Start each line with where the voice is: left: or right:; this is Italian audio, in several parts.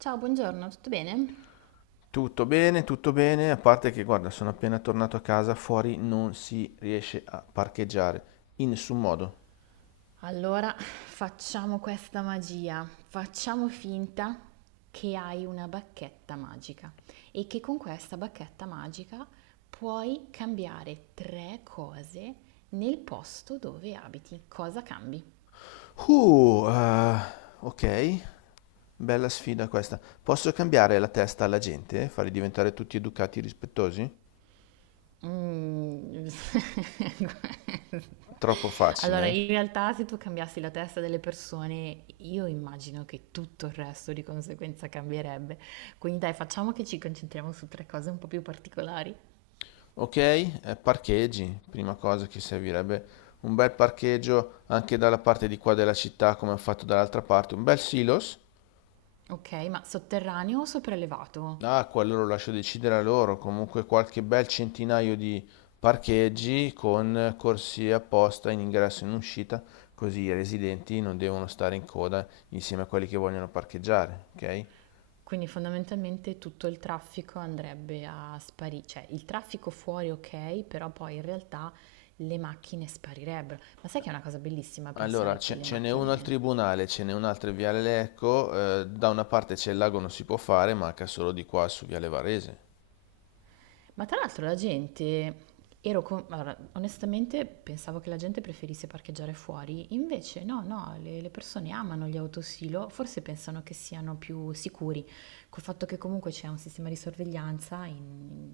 right: Ciao, buongiorno, tutto bene?
left: Tutto bene, a parte che guarda, sono appena tornato a casa, fuori non si riesce a parcheggiare, in nessun modo.
right: Allora, facciamo questa magia. Facciamo finta che hai una bacchetta magica e che con questa bacchetta magica puoi cambiare tre cose nel posto dove abiti. Cosa cambi?
left: Uh, eh, ok, bella sfida questa. Posso cambiare la testa alla gente, farli diventare tutti educati e rispettosi?
right: Mhmm.
left: Troppo facile.
right: Allora
left: Eh?
right: in realtà se tu cambiassi la testa delle persone, io immagino che tutto il resto di conseguenza cambierebbe. Quindi dai, facciamo che ci concentriamo su tre cose un po' più particolari.
left: Ok, parcheggi, prima cosa che servirebbe un bel parcheggio anche dalla parte di qua della città come ho fatto dall'altra parte, un bel silos.
right: Ok, ma sotterraneo o sopraelevato?
left: Ah, quello lo lascio decidere a loro. Comunque qualche bel centinaio di parcheggi con corsie apposta in ingresso e in uscita, così i residenti non devono stare in coda insieme a quelli che vogliono parcheggiare, ok?
right: Quindi fondamentalmente tutto il traffico andrebbe a sparire, cioè il traffico fuori ok, però poi in realtà le macchine sparirebbero. Ma sai che è una cosa bellissima
left: Allora,
right: pensare che
left: ce,
right: le
left: ce n'è uno al
right: macchine.
left: tribunale, ce n'è un altro in Viale Lecco. Eh, da una parte c'è il lago, non si può fare, manca solo di qua su Viale Varese.
right: Ma tra l'altro la gente, allora, onestamente pensavo che la gente preferisse parcheggiare fuori, invece no, no, le persone amano gli autosilo, forse pensano che siano più sicuri, col fatto che comunque c'è un sistema di sorveglianza in,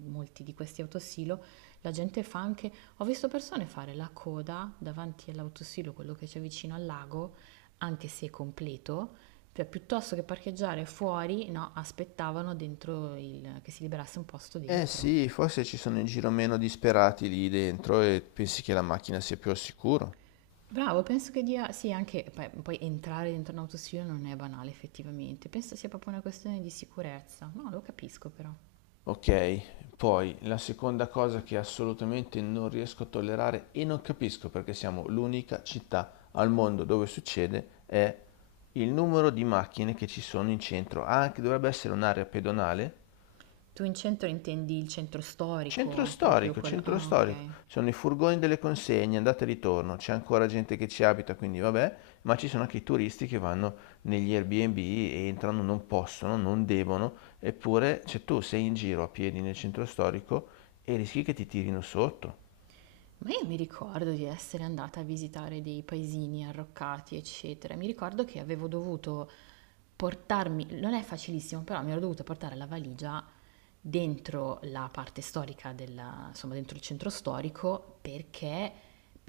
right: in molti di questi autosilo, la gente fa anche, ho visto persone fare la coda davanti all'autosilo, quello che c'è vicino al lago, anche se è completo, cioè, piuttosto che parcheggiare fuori, no, aspettavano dentro che si liberasse un posto
left: Eh
right: dentro.
left: sì, forse ci sono in giro meno disperati lì dentro e pensi che la macchina sia più al sicuro.
right: Bravo, penso che dia, sì, anche poi, poi entrare dentro un autostudio non è banale effettivamente, penso sia proprio una questione di sicurezza, no, lo capisco però.
left: Ok, poi la seconda cosa che assolutamente non riesco a tollerare e non capisco perché siamo l'unica città al mondo dove succede è il numero di macchine che ci sono in centro. Anche dovrebbe essere un'area pedonale.
right: Tu in centro intendi il centro
left: Centro
right: storico, proprio
left: storico,
right: quello.
left: centro
right: Ah, ok.
left: storico. Sono i furgoni delle consegne, andata e ritorno. C'è ancora gente che ci abita, quindi vabbè, ma ci sono anche i turisti che vanno negli Airbnb, e entrano, non possono, non devono, eppure, cioè tu sei in giro a piedi nel centro storico e rischi che ti tirino sotto.
right: Ma io mi ricordo di essere andata a visitare dei paesini arroccati, eccetera. Mi ricordo che avevo dovuto portarmi, non è facilissimo, però mi ero dovuta portare la valigia dentro la parte storica della, insomma, dentro il centro storico perché,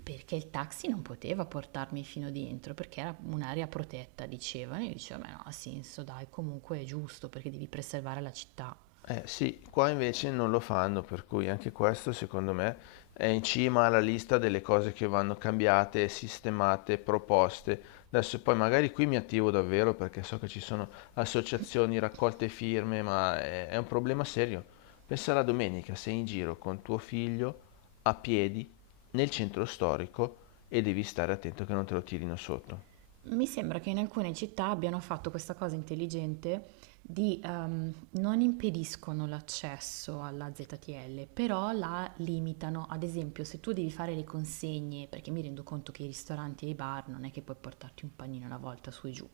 right: perché il taxi non poteva portarmi fino dentro, perché era un'area protetta, dicevano. Io dicevo, ma no, ha senso, dai, comunque è giusto perché devi preservare la città.
left: Eh sì, qua invece non lo fanno, per cui anche questo secondo me è in cima alla lista delle cose che vanno cambiate, sistemate, proposte. Adesso poi magari qui mi attivo davvero perché so che ci sono associazioni, raccolte firme, ma è un problema serio. Pensa alla domenica, sei in giro con tuo figlio a piedi nel centro storico e devi stare attento che non te lo tirino sotto.
right: Mi sembra che in alcune città abbiano fatto questa cosa intelligente di non impediscono l'accesso alla ZTL, però la limitano. Ad esempio, se tu devi fare le consegne, perché mi rendo conto che i ristoranti e i bar non è che puoi portarti un panino alla volta su e giù,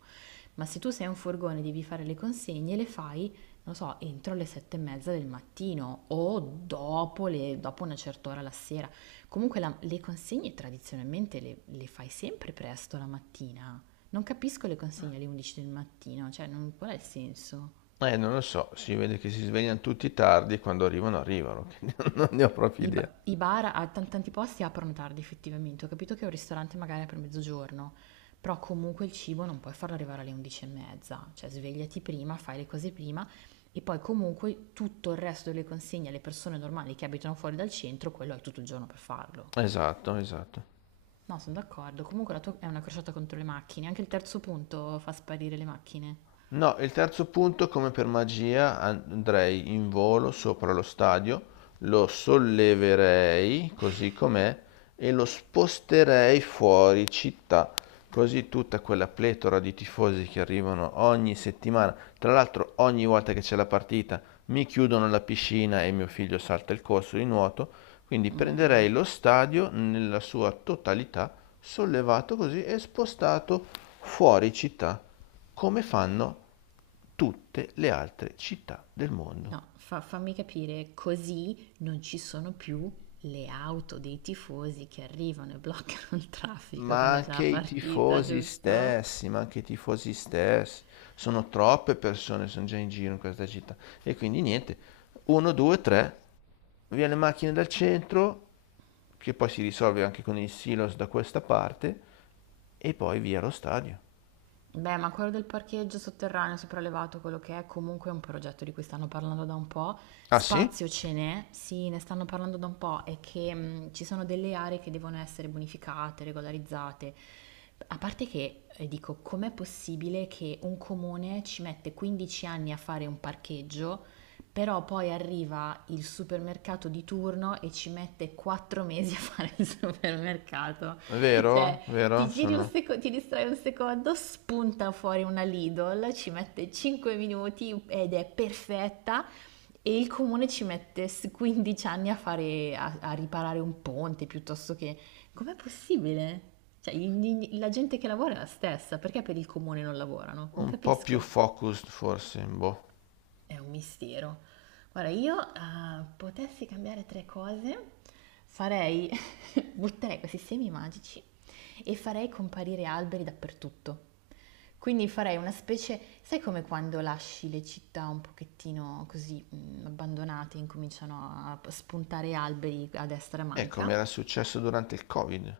right: ma se tu sei un furgone e devi fare le consegne, le fai non so, entro le sette e mezza del mattino o dopo, dopo una certa ora la sera. Comunque le consegne tradizionalmente le fai sempre presto la mattina. Non capisco le consegne alle 11 del mattino, cioè qual è il senso?
left: Non lo so, si vede che si svegliano tutti tardi, e quando arrivano arrivano, che non ne ho proprio idea.
right: I bar a tanti posti aprono tardi effettivamente, ho capito che un ristorante magari apre a mezzogiorno, però comunque il cibo non puoi farlo arrivare alle 11 e mezza, cioè svegliati prima, fai le cose prima e poi comunque tutto il resto delle consegne alle persone normali che abitano fuori dal centro, quello hai tutto il giorno per farlo.
left: Esatto, esatto.
right: No, sono d'accordo, comunque la tua è una crociata contro le macchine, anche il terzo punto fa sparire le macchine.
left: No, il terzo punto, come per magia, andrei in volo sopra lo stadio, lo solleverei così com'è e lo sposterei fuori città. Così tutta quella pletora di tifosi che arrivano ogni settimana, tra l'altro ogni volta che c'è la partita, mi chiudono la piscina e mio figlio salta il corso di nuoto, quindi prenderei lo stadio nella sua totalità sollevato così e spostato fuori città, come fanno tutte le altre città del mondo.
right: No, fammi capire, così non ci sono più le auto dei tifosi che arrivano e bloccano il traffico
left: Ma
right: quando c'è
left: anche
right: la
left: i
right: partita,
left: tifosi
right: giusto?
left: stessi, ma anche i tifosi stessi, sono troppe persone, sono già in giro in questa città. E quindi niente, uno, due, tre, via le macchine dal centro, che poi si risolve anche con il silos da questa parte, e poi via lo stadio.
right: Beh, ma quello del parcheggio sotterraneo sopraelevato, quello che è comunque un progetto di cui stanno parlando da un po',
left: Ah sì?
right: spazio ce n'è, sì, ne stanno parlando da un po' e che ci sono delle aree che devono essere bonificate, regolarizzate. A parte che dico, com'è possibile che un comune ci mette 15 anni a fare un parcheggio, però poi arriva il supermercato di turno e ci mette 4 mesi a fare il supermercato? Cioè,
left: Vero? Vero?
right: ti giri un
left: Sono...
right: ti distrai un secondo, spunta fuori una Lidl, ci mette 5 minuti ed è perfetta e il comune ci mette 15 anni a fare, a, a riparare un ponte piuttosto che... Com'è possibile? Cioè, la gente che lavora è la stessa, perché per il comune non lavorano? Non
left: Un po' più
right: capisco.
left: focused forse, boh.
right: È un mistero. Guarda, io potessi cambiare tre cose, farei, butterei questi semi magici e farei comparire alberi dappertutto. Quindi farei una specie, sai come quando lasci le città un pochettino così abbandonate e incominciano a spuntare alberi a destra e a
left: E
right: manca?
left: come era successo durante il Covid.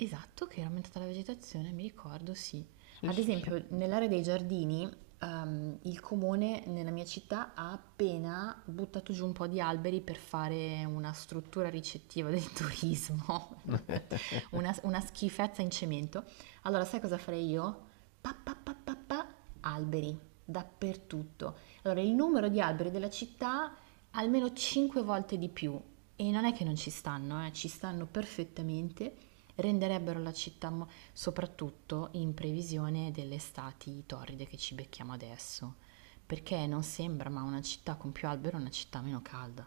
right: Esatto, che era aumentata la vegetazione, mi ricordo, sì.
left: Sì,
right: Ad
left: sì, sì.
right: esempio, nell'area dei giardini, il comune nella mia città ha appena buttato giù un po' di alberi per fare una struttura ricettiva del turismo, una schifezza in cemento. Allora, sai cosa farei io? Pa, pa, pa, pa, pa, alberi dappertutto. Allora, il numero di alberi della città almeno 5 volte di più. E non è che non ci stanno, ci stanno perfettamente. Renderebbero la città, soprattutto in previsione delle estati torride che ci becchiamo adesso. Perché non sembra, ma una città con più alberi è una città meno calda.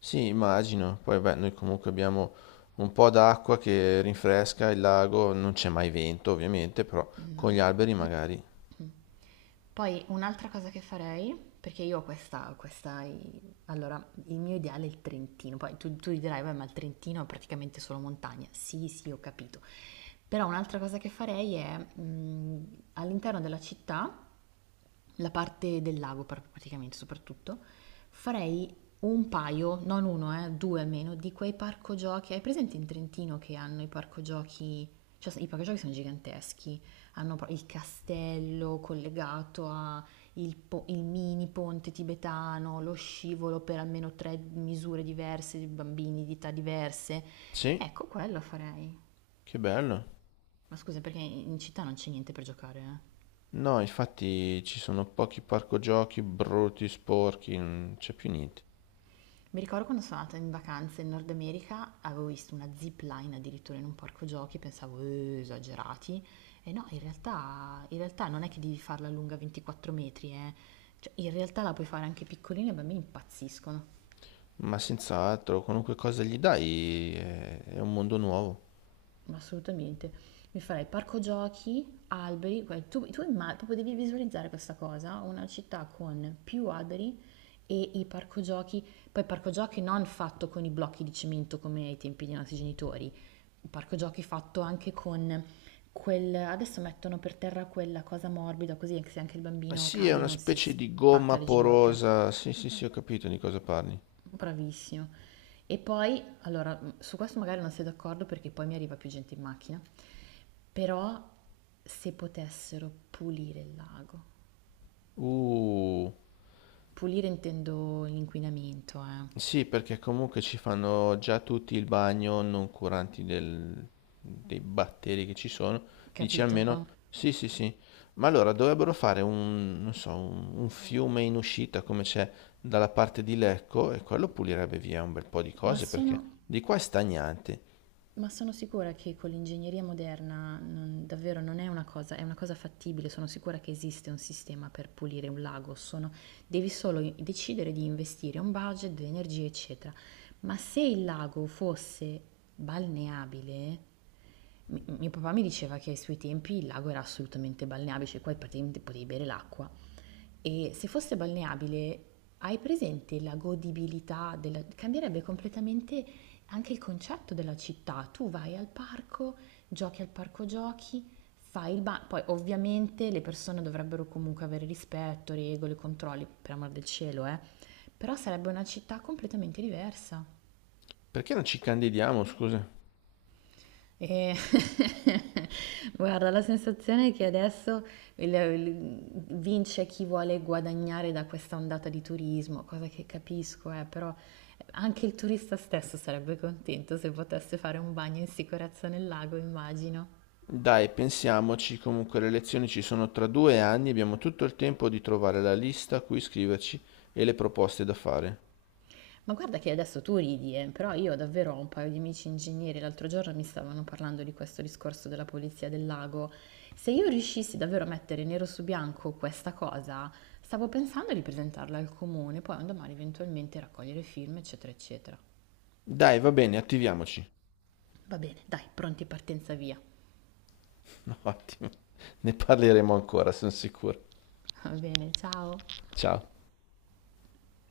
left: Sì, immagino. Poi beh, noi comunque abbiamo un po' d'acqua che rinfresca il lago, non c'è mai vento ovviamente, però con gli
right: No.
left: alberi magari.
right: Poi un'altra cosa che farei, perché io ho questa, questa, allora il mio ideale è il Trentino, poi tu, tu dirai, beh, ma il Trentino è praticamente solo montagna. Sì, sì, ho capito. Però un'altra cosa che farei è all'interno della città la parte del lago praticamente soprattutto, farei un paio, non uno, due almeno, di quei parco giochi. Hai presente in Trentino che hanno i parco giochi? Cioè, i parco giochi sono giganteschi, hanno il castello collegato a il, il mini ponte tibetano, lo scivolo per almeno tre misure diverse, di bambini di età diverse.
left: Sì,
right: Ecco, quello farei.
left: che bello.
right: Ma scusa, perché in città non c'è niente per giocare, eh?
left: No, infatti ci sono pochi parco giochi brutti, sporchi, non c'è più niente.
right: Mi ricordo quando sono andata in vacanza in Nord America, avevo visto una zip line addirittura in un parco giochi, pensavo, esagerati. E no, in realtà non è che devi farla lunga 24 metri, eh. Cioè, in realtà la puoi fare anche piccolina e i bambini impazziscono.
left: Ma senz'altro, qualunque cosa gli dai è un mondo nuovo.
right: Ma assolutamente. Mi farei parco giochi, alberi, tu, tu proprio devi visualizzare questa cosa, una città con più alberi e i parco giochi, poi parco giochi non fatto con i blocchi di cemento come ai tempi dei nostri genitori, parco giochi fatto anche con quel, adesso mettono per terra quella cosa morbida così anche se anche il
left: Ah,
right: bambino
left: sì, è
right: cade
left: una
right: non si
left: specie di gomma
right: spacca le ginocchia.
left: porosa. Sì, sì, sì, ho capito di cosa parli.
right: Bravissimo. E poi, allora, su questo magari non sei d'accordo perché poi mi arriva più gente in macchina, però se potessero pulire il lago,
left: Uh,
right: pulire intendo l'inquinamento,
left: sì, perché comunque ci fanno già tutti il bagno, non curanti dei batteri che ci sono. Dici
right: capito?
left: almeno, sì, sì, sì. Ma allora dovrebbero fare un, non so, un fiume in uscita come c'è dalla parte di Lecco e quello pulirebbe via un bel po' di
right: Ma
left: cose perché
right: sono.
left: di qua è stagnante.
right: Ma sono sicura che con l'ingegneria moderna davvero non è una cosa, è una cosa fattibile, sono sicura che esiste un sistema per pulire un lago, devi solo decidere di investire un budget, delle energie, eccetera. Ma se il lago fosse balneabile, mio papà mi diceva che ai suoi tempi il lago era assolutamente balneabile, cioè qua praticamente potevi bere l'acqua. E se fosse balneabile, hai presente la godibilità. Cambierebbe completamente anche il concetto della città, tu vai al parco giochi, fai il bagno, poi ovviamente le persone dovrebbero comunque avere rispetto, regole, controlli, per amor del cielo, però sarebbe una città completamente diversa.
left: Perché non ci candidiamo, scusa?
right: E guarda, la sensazione è che adesso il- il- vince chi vuole guadagnare da questa ondata di turismo, cosa che capisco, però anche il turista stesso sarebbe contento se potesse fare un bagno in sicurezza nel lago, immagino.
left: Dai, pensiamoci, comunque le elezioni ci sono tra 2 anni e abbiamo tutto il tempo di trovare la lista a cui iscriverci e le proposte da fare.
right: Ma guarda che adesso tu ridi, però io davvero ho un paio di amici ingegneri, l'altro giorno mi stavano parlando di questo discorso della polizia del lago. Se io riuscissi davvero a mettere nero su bianco questa cosa, stavo pensando di presentarla al comune, poi un domani eventualmente raccogliere film, eccetera, eccetera.
left: Dai, va bene, attiviamoci.
right: Va bene, dai, pronti partenza via.
left: No, ottimo, ne parleremo ancora, sono sicuro.
right: Va bene, ciao.
left: Ciao.